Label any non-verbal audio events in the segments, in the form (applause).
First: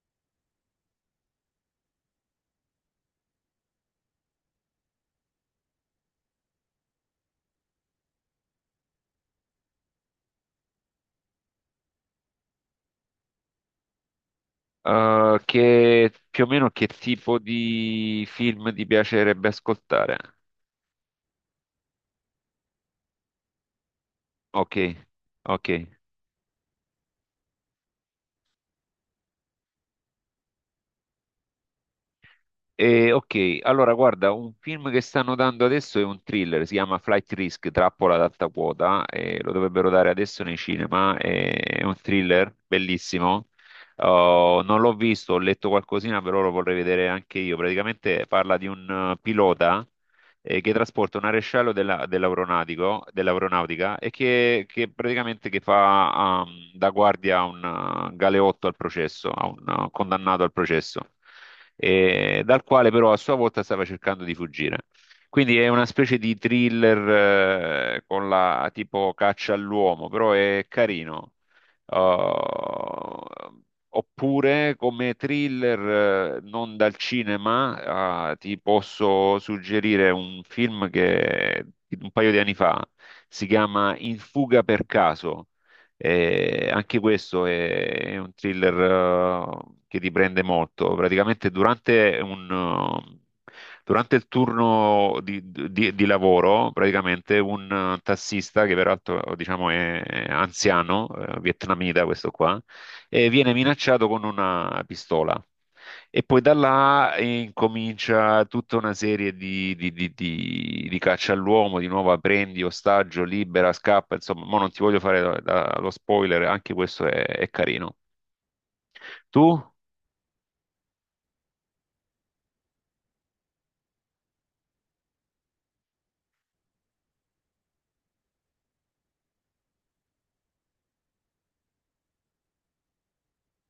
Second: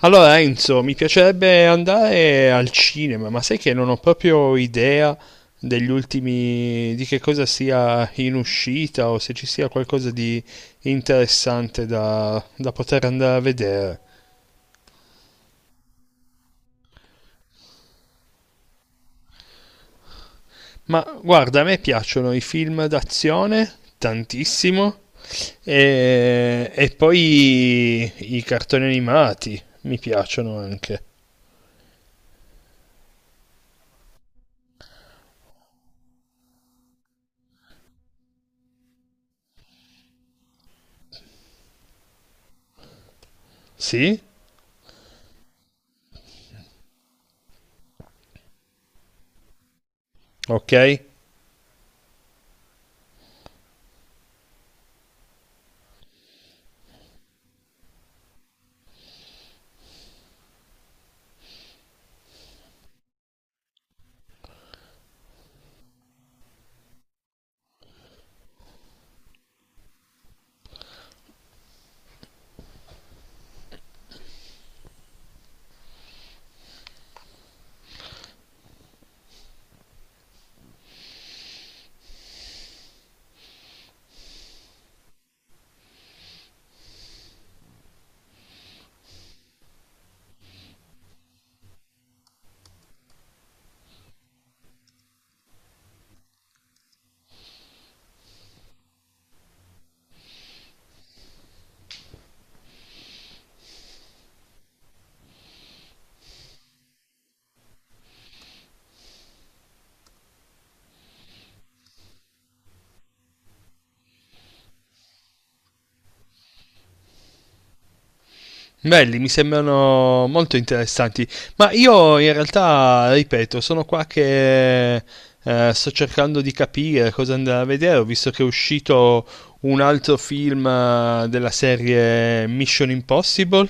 Allora Enzo, mi piacerebbe andare al cinema, ma sai che non ho proprio idea degli ultimi, di che cosa sia in uscita o se ci sia qualcosa di interessante da poter andare a vedere. Che più o meno che tipo di film ti piacerebbe ascoltare? Ma guarda, a me piacciono i film d'azione Ok, tantissimo ok. e poi i cartoni animati mi piacciono anche. Allora guarda, un film che stanno dando adesso è un thriller, si chiama Flight Risk, Trappola ad alta quota, e lo dovrebbero dare adesso nei cinema, è un thriller bellissimo. Sì? Oh, non l'ho visto, ho letto qualcosina, però lo vorrei vedere anche io. Praticamente parla di un pilota. Che Ok? trasporta un arescello dell'aeronautica e che praticamente che fa da guardia a un galeotto al processo, a un condannato al processo, dal quale però a sua volta stava cercando di fuggire. Quindi è una specie di thriller con la tipo caccia all'uomo, però è carino. Uh, Oppure come thriller non dal cinema, ah, ti posso suggerire un film che un paio di anni fa si chiama In fuga per caso. Anche questo è un thriller che ti prende molto. Praticamente durante un, durante il turno di lavoro, praticamente un tassista che peraltro diciamo è anziano, vietnamita questo qua e viene minacciato con una pistola. E poi da là incomincia tutta una serie di caccia all'uomo, di nuovo "Ah, prendi ostaggio, libera, scappa, insomma, mo non ti voglio fare lo spoiler, anche questo è carino. Belli, mi Tu? sembrano molto interessanti, ma io in realtà, ripeto, sono qua che sto cercando di capire cosa andare a vedere. Ho visto che è uscito un altro film della serie Mission Impossible,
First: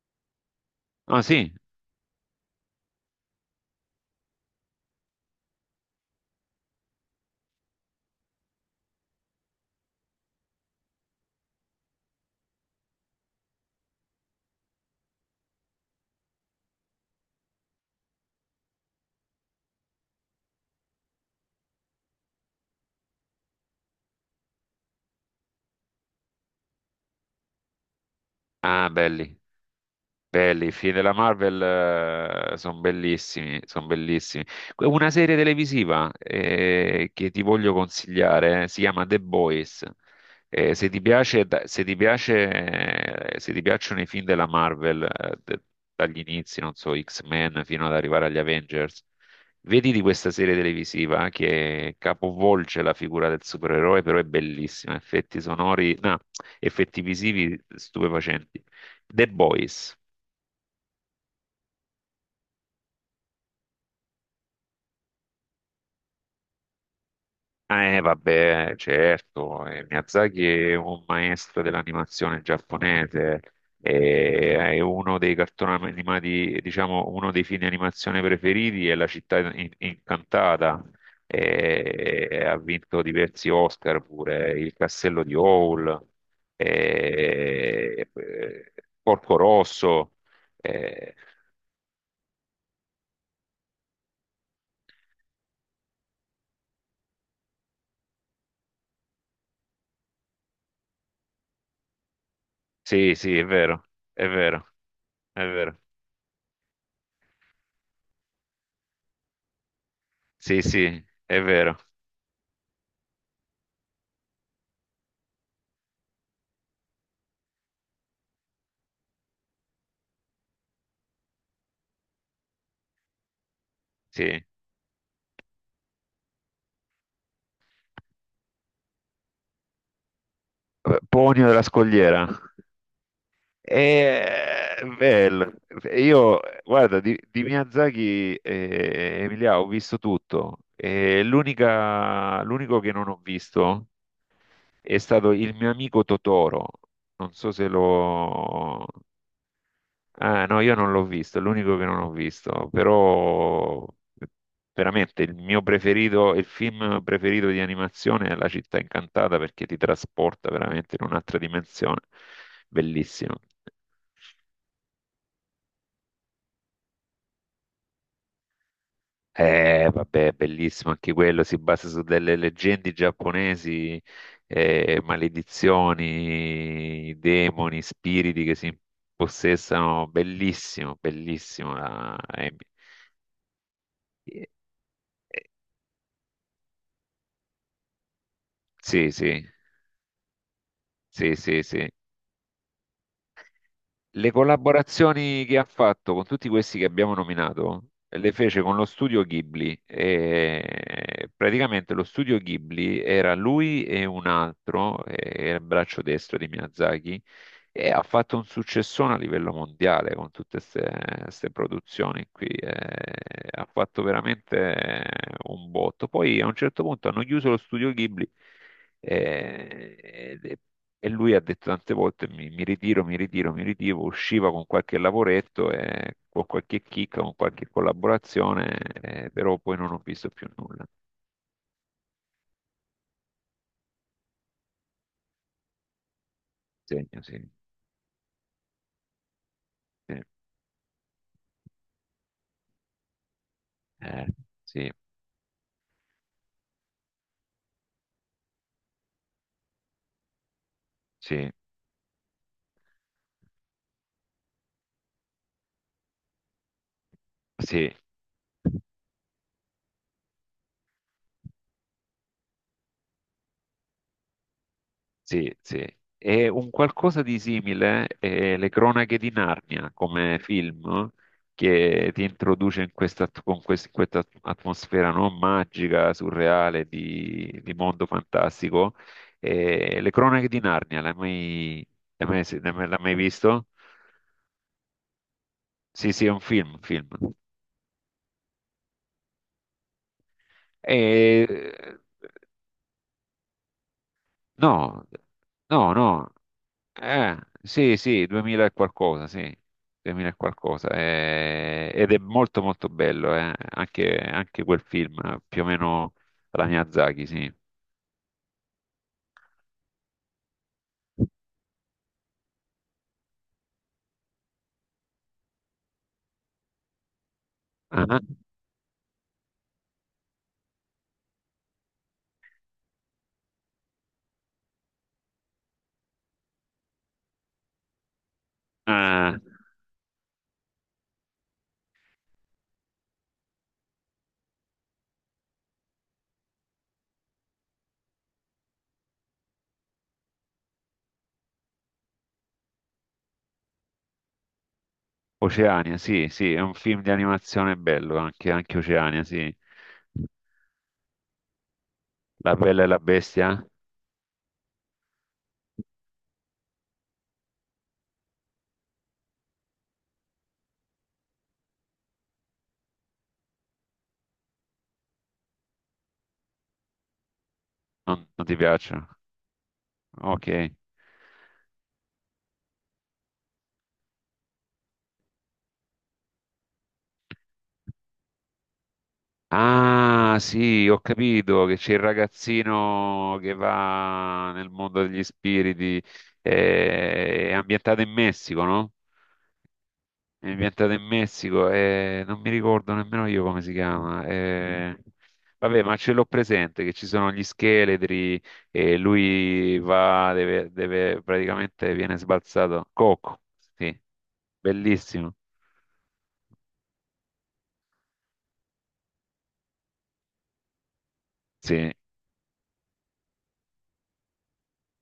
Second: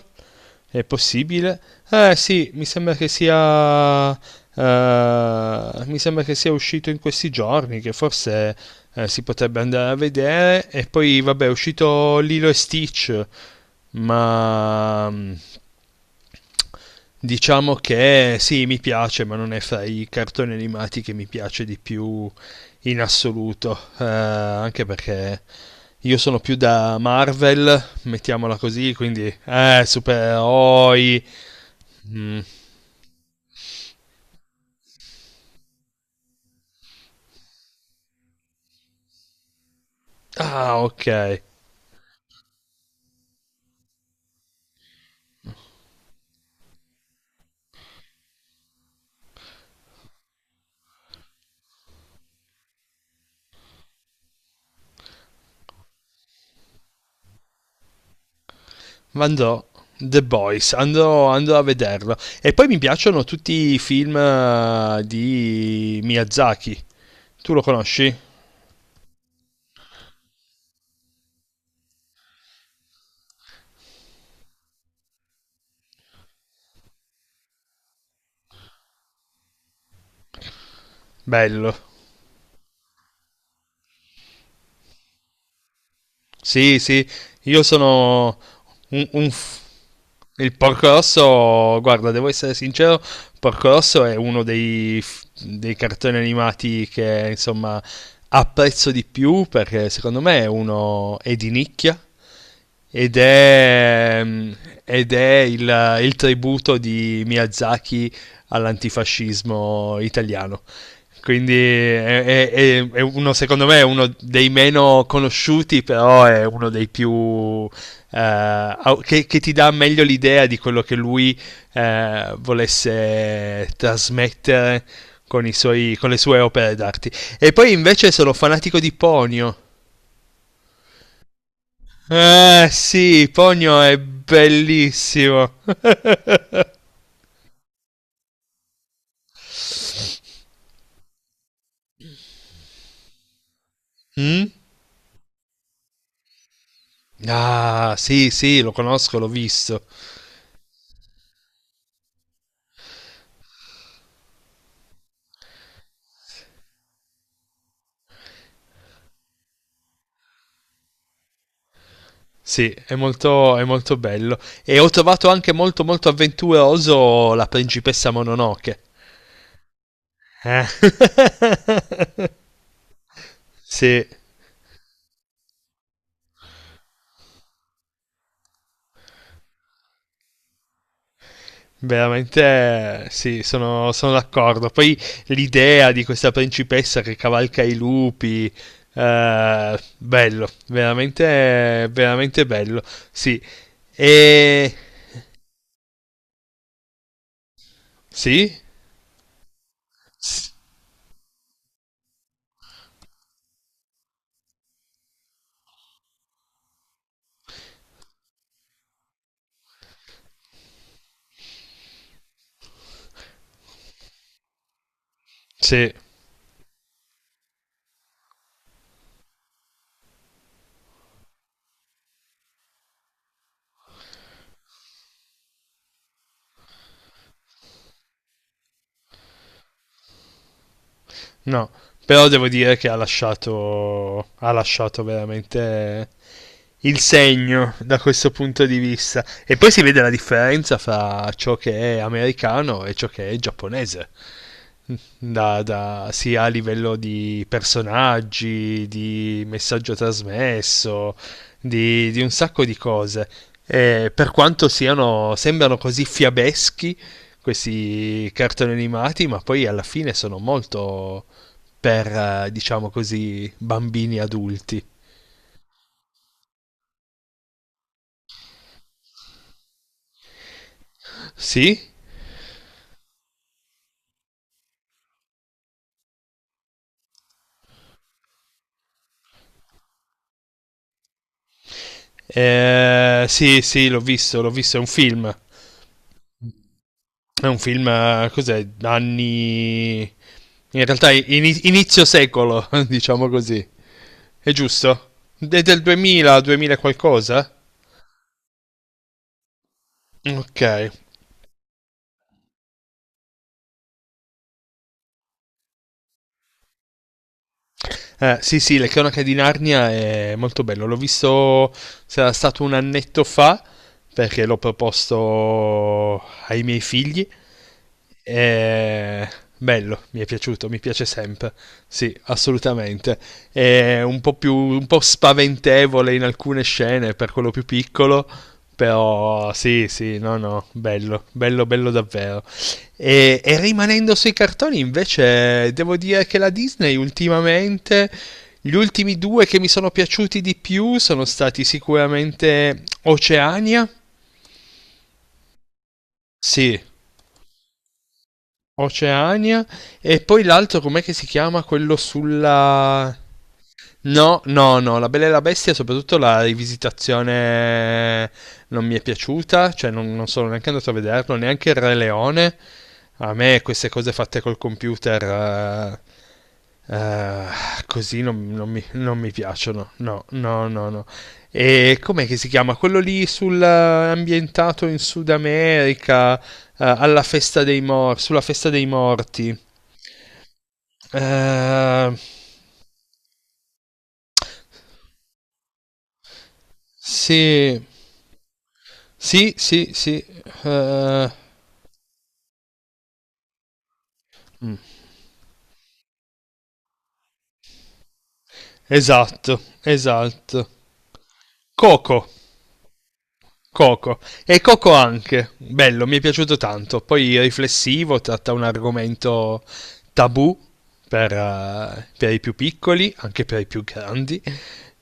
è Ah sì? possibile? Eh sì, mi sembra mi sembra che sia uscito in questi giorni, che forse si potrebbe andare a vedere, e poi vabbè è uscito Lilo e Stitch, ma diciamo che sì, mi piace, ma non è fra i cartoni animati che mi piace di più in assoluto, anche perché io sono più da Marvel, mettiamola Ah, così, quindi belli. Belli, i film della supereroi. Mm. Marvel sono bellissimi, sono bellissimi. Una serie televisiva che ti voglio consigliare, si chiama The Boys. Ah, Se ti ok. piace, se ti piacciono i film della Marvel, dagli inizi, non so, X-Men fino ad arrivare agli Avengers, vedi di questa serie televisiva che capovolge la figura del supereroe, però è bellissima, effetti sonori, no, effetti visivi stupefacenti. The Andrò. Boys. The Boys, andrò a vederlo. E poi mi piacciono tutti i film di Miyazaki. Tu lo Ah. Conosci? Vabbè, certo, Miyazaki è un maestro dell'animazione giapponese, e è uno dei cartoni animati, diciamo, uno dei film di animazione preferiti è La città incantata, Bello. e ha vinto diversi Oscar pure, Il castello di Howl, Sì, sì, io e, sono eh, un, un Porco f- Rosso, il Porco eh, Rosso, guarda, devo essere sincero, Porco Rosso è uno dei, dei cartoni animati che, insomma, apprezzo di più perché secondo me è di nicchia sì, ed sì, è vero, è, è vero, ed è è vero, il tributo di Miyazaki all'antifascismo italiano. sì, sì, è Quindi vero, è, è uno, secondo me, è uno dei meno conosciuti, però è uno dei più... che ti dà meglio l'idea di quello che lui volesse sì. trasmettere con, con le sue opere d'arte. E poi invece sono fanatico di Ponio. Ponio della Scogliera. Eh sì, Ponio è E, bello. bellissimo. (laughs) Io, guarda, di Miyazaki, Emilia, ho visto tutto. E l'unico che non ho visto Mm? è stato il mio amico Totoro. Non so se Ah, sì, sì, lo lo. conosco, l'ho visto. Ah, no, io non l'ho visto, è l'unico che non ho visto, però veramente il mio preferito, il film preferito di animazione è La città incantata perché ti trasporta veramente in un'altra dimensione. Sì, Bellissimo. È molto bello. E ho trovato anche molto, molto avventuroso la principessa Mononoke. Vabbè, Eh? bellissimo anche quello, si basa su delle (laughs) leggende giapponesi, Sì, maledizioni, demoni, spiriti che si impossessano. Bellissimo, bellissimo. Veramente sì, sono, sono eh, d'accordo. Poi l'idea di questa principessa che cavalca i lupi, sì, sì. Bello, Sì, sì, sì. veramente, veramente bello. Sì, Le e collaborazioni che ha fatto con tutti questi che abbiamo nominato le sì, fece con lo studio Ghibli. s- E praticamente lo studio Ghibli era lui e un altro, era il braccio destro di Miyazaki, e ha fatto un successone a livello mondiale con tutte queste produzioni qui. Ha fatto veramente un sì. botto. Poi a un certo punto hanno chiuso lo studio Ghibli. eh, e e lui ha detto tante volte mi ritiro, mi ritiro, mi ritiro, usciva con qualche lavoretto, e, con qualche chicca, con qualche collaborazione, però poi non ho visto più nulla. No, però devo dire che ha lasciato veramente il Segno, sì, segno da questo punto di vista. E poi si vede la sì. differenza fra ciò che è americano e ciò che è giapponese. Eh, sì, Sia a livello di personaggi, di messaggio trasmesso, sì, di un sacco di cose. E per quanto siano, sembrano così fiabeschi sì. questi cartoni animati, ma poi alla fine sono molto, per, diciamo così, bambini adulti. Sì, sì. E un qualcosa di simile è Le Cronache di Narnia come film Sì? che ti introduce in questa, in questa atmosfera non magica, surreale, di mondo fantastico. E Le Cronache di Narnia, l'hai mai Sì, visto? sì, l'ho visto, è un film. Sì, sì, è un film, un film. È un film, cos'è, anni... In realtà E- inizio secolo, (laughs) diciamo così. È no, giusto? È del no, no. 2000, 2000 qualcosa? Sì, sì, 2000 e qualcosa, sì, 2000 e Ok. qualcosa, ed è molto molto bello, anche quel film, più o meno alla Miyazaki, sì. Sì, sì, Le cronache di Narnia è molto bello. L'ho visto, sarà stato un annetto fa, perché l'ho proposto ai miei figli. Ah, Eh, bello, mi è piaciuto, mi piace sempre. Sì, assolutamente. È un po' più, un po' spaventevole in alcune scene per quello più piccolo, ah, però sì, sì, no, no, bello, bello, bello davvero. E rimanendo sui cartoni, invece, devo dire che la Disney ultimamente, gli ultimi due che mi sono piaciuti di più sono stati sicuramente Oceania. Oceania, sì, sì, è un Sì, film di animazione bello, anche Oceania, sì. Oceania e poi l'altro com'è che si chiama quello La bella e la sulla... bestia? No, no, no, La Bella e la Bestia, soprattutto la rivisitazione non mi è piaciuta, cioè non, non sono neanche andato a vederlo, neanche il Re Leone. A me queste cose fatte col computer eh, così Non, non non, ti non mi, piacciono? non mi piacciono, no, Ok. no, no, no. E com'è che si chiama? Quello lì sul, ambientato in Sud America, alla festa dei mor- sulla festa dei morti. Ah, sì, ho capito che c'è il Eh... ragazzino che va nel mondo degli spiriti, è Sì, ambientato in Messico, no? sì, sì, sì. È ambientato in Eh, Messico, non mi ricordo nemmeno io come si chiama. mm. Vabbè, ma ce l'ho presente che ci sono gli scheletri e Esatto, lui va, esatto. Praticamente viene Coco. sbalzato. Coco, sì, Coco. E Coco bellissimo. anche, bello, mi è piaciuto tanto. Poi riflessivo, tratta un argomento tabù Sì, per i più piccoli, anche per i più grandi.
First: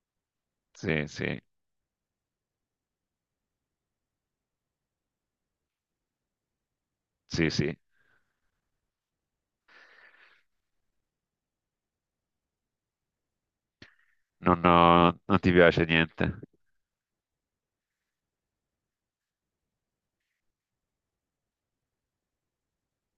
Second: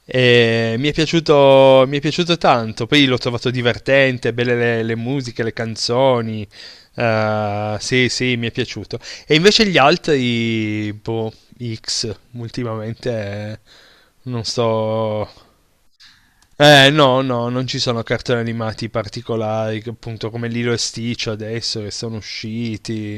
E sì, sì, mi è piaciuto tanto. Poi l'ho trovato divertente, belle le musiche, le canzoni. sì, sì. Sì, sì, mi è piaciuto. E invece gli altri, boh, X, ultimamente eh, non sto, Non ti piace niente. No, no, non ci sono cartoni animati particolari, che appunto come Lilo e Stitch adesso che sono usciti.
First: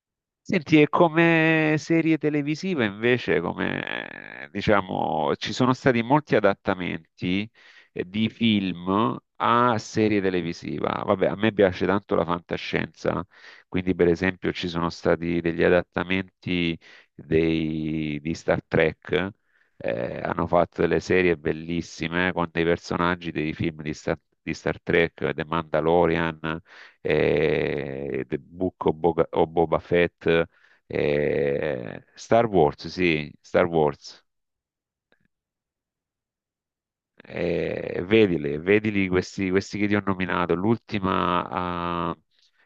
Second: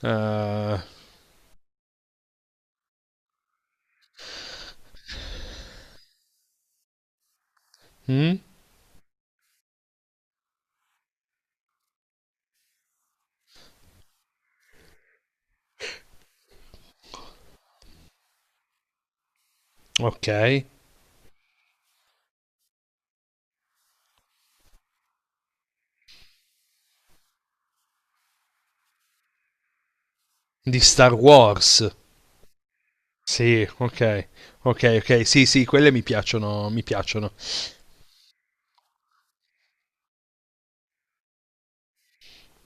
Eh, Senti, e come serie televisiva invece, come diciamo, ci sono stati molti adattamenti di mm? film a serie televisiva. Vabbè, a me piace tanto la fantascienza, quindi per esempio ci sono stati degli adattamenti di Star Trek. Ok. Hanno fatto delle serie bellissime con dei personaggi dei film di Star Trek, The Mandalorian. The Book of Boba Fett, Di Star Wars. Star Wars, sì, Star Sì, Wars. ok. Ok, ok. Sì, sì, quelle mi piacciono, mi piacciono. Vedili, vedili questi, questi che ti ho nominato.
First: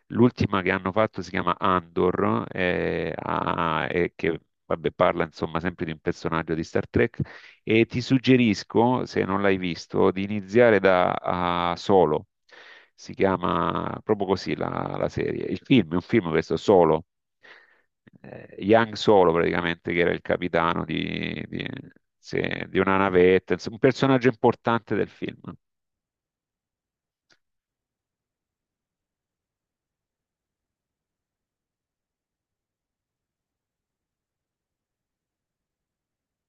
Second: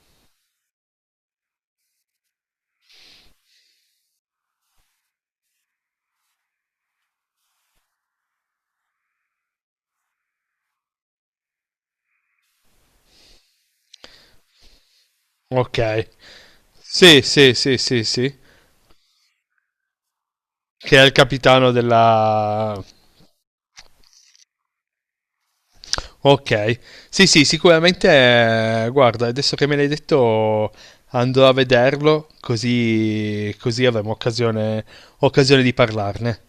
L'ultima che hanno fatto si chiama Andor, ah, e che vabbè, parla insomma sempre di un personaggio di Star Trek. E ti suggerisco, se non l'hai visto, di iniziare da Solo. Si chiama proprio così la serie. Il film è un Ok. film questo, Solo Sì, sì, sì, sì, sì. Yang Solo praticamente, che era il capitano Che è il capitano sì, di della... una navetta, insomma, un personaggio importante del film. Ok, sì, sì, sicuramente, guarda, adesso che me l'hai detto andrò a vederlo, così, così avremo occasione, occasione di parlarne.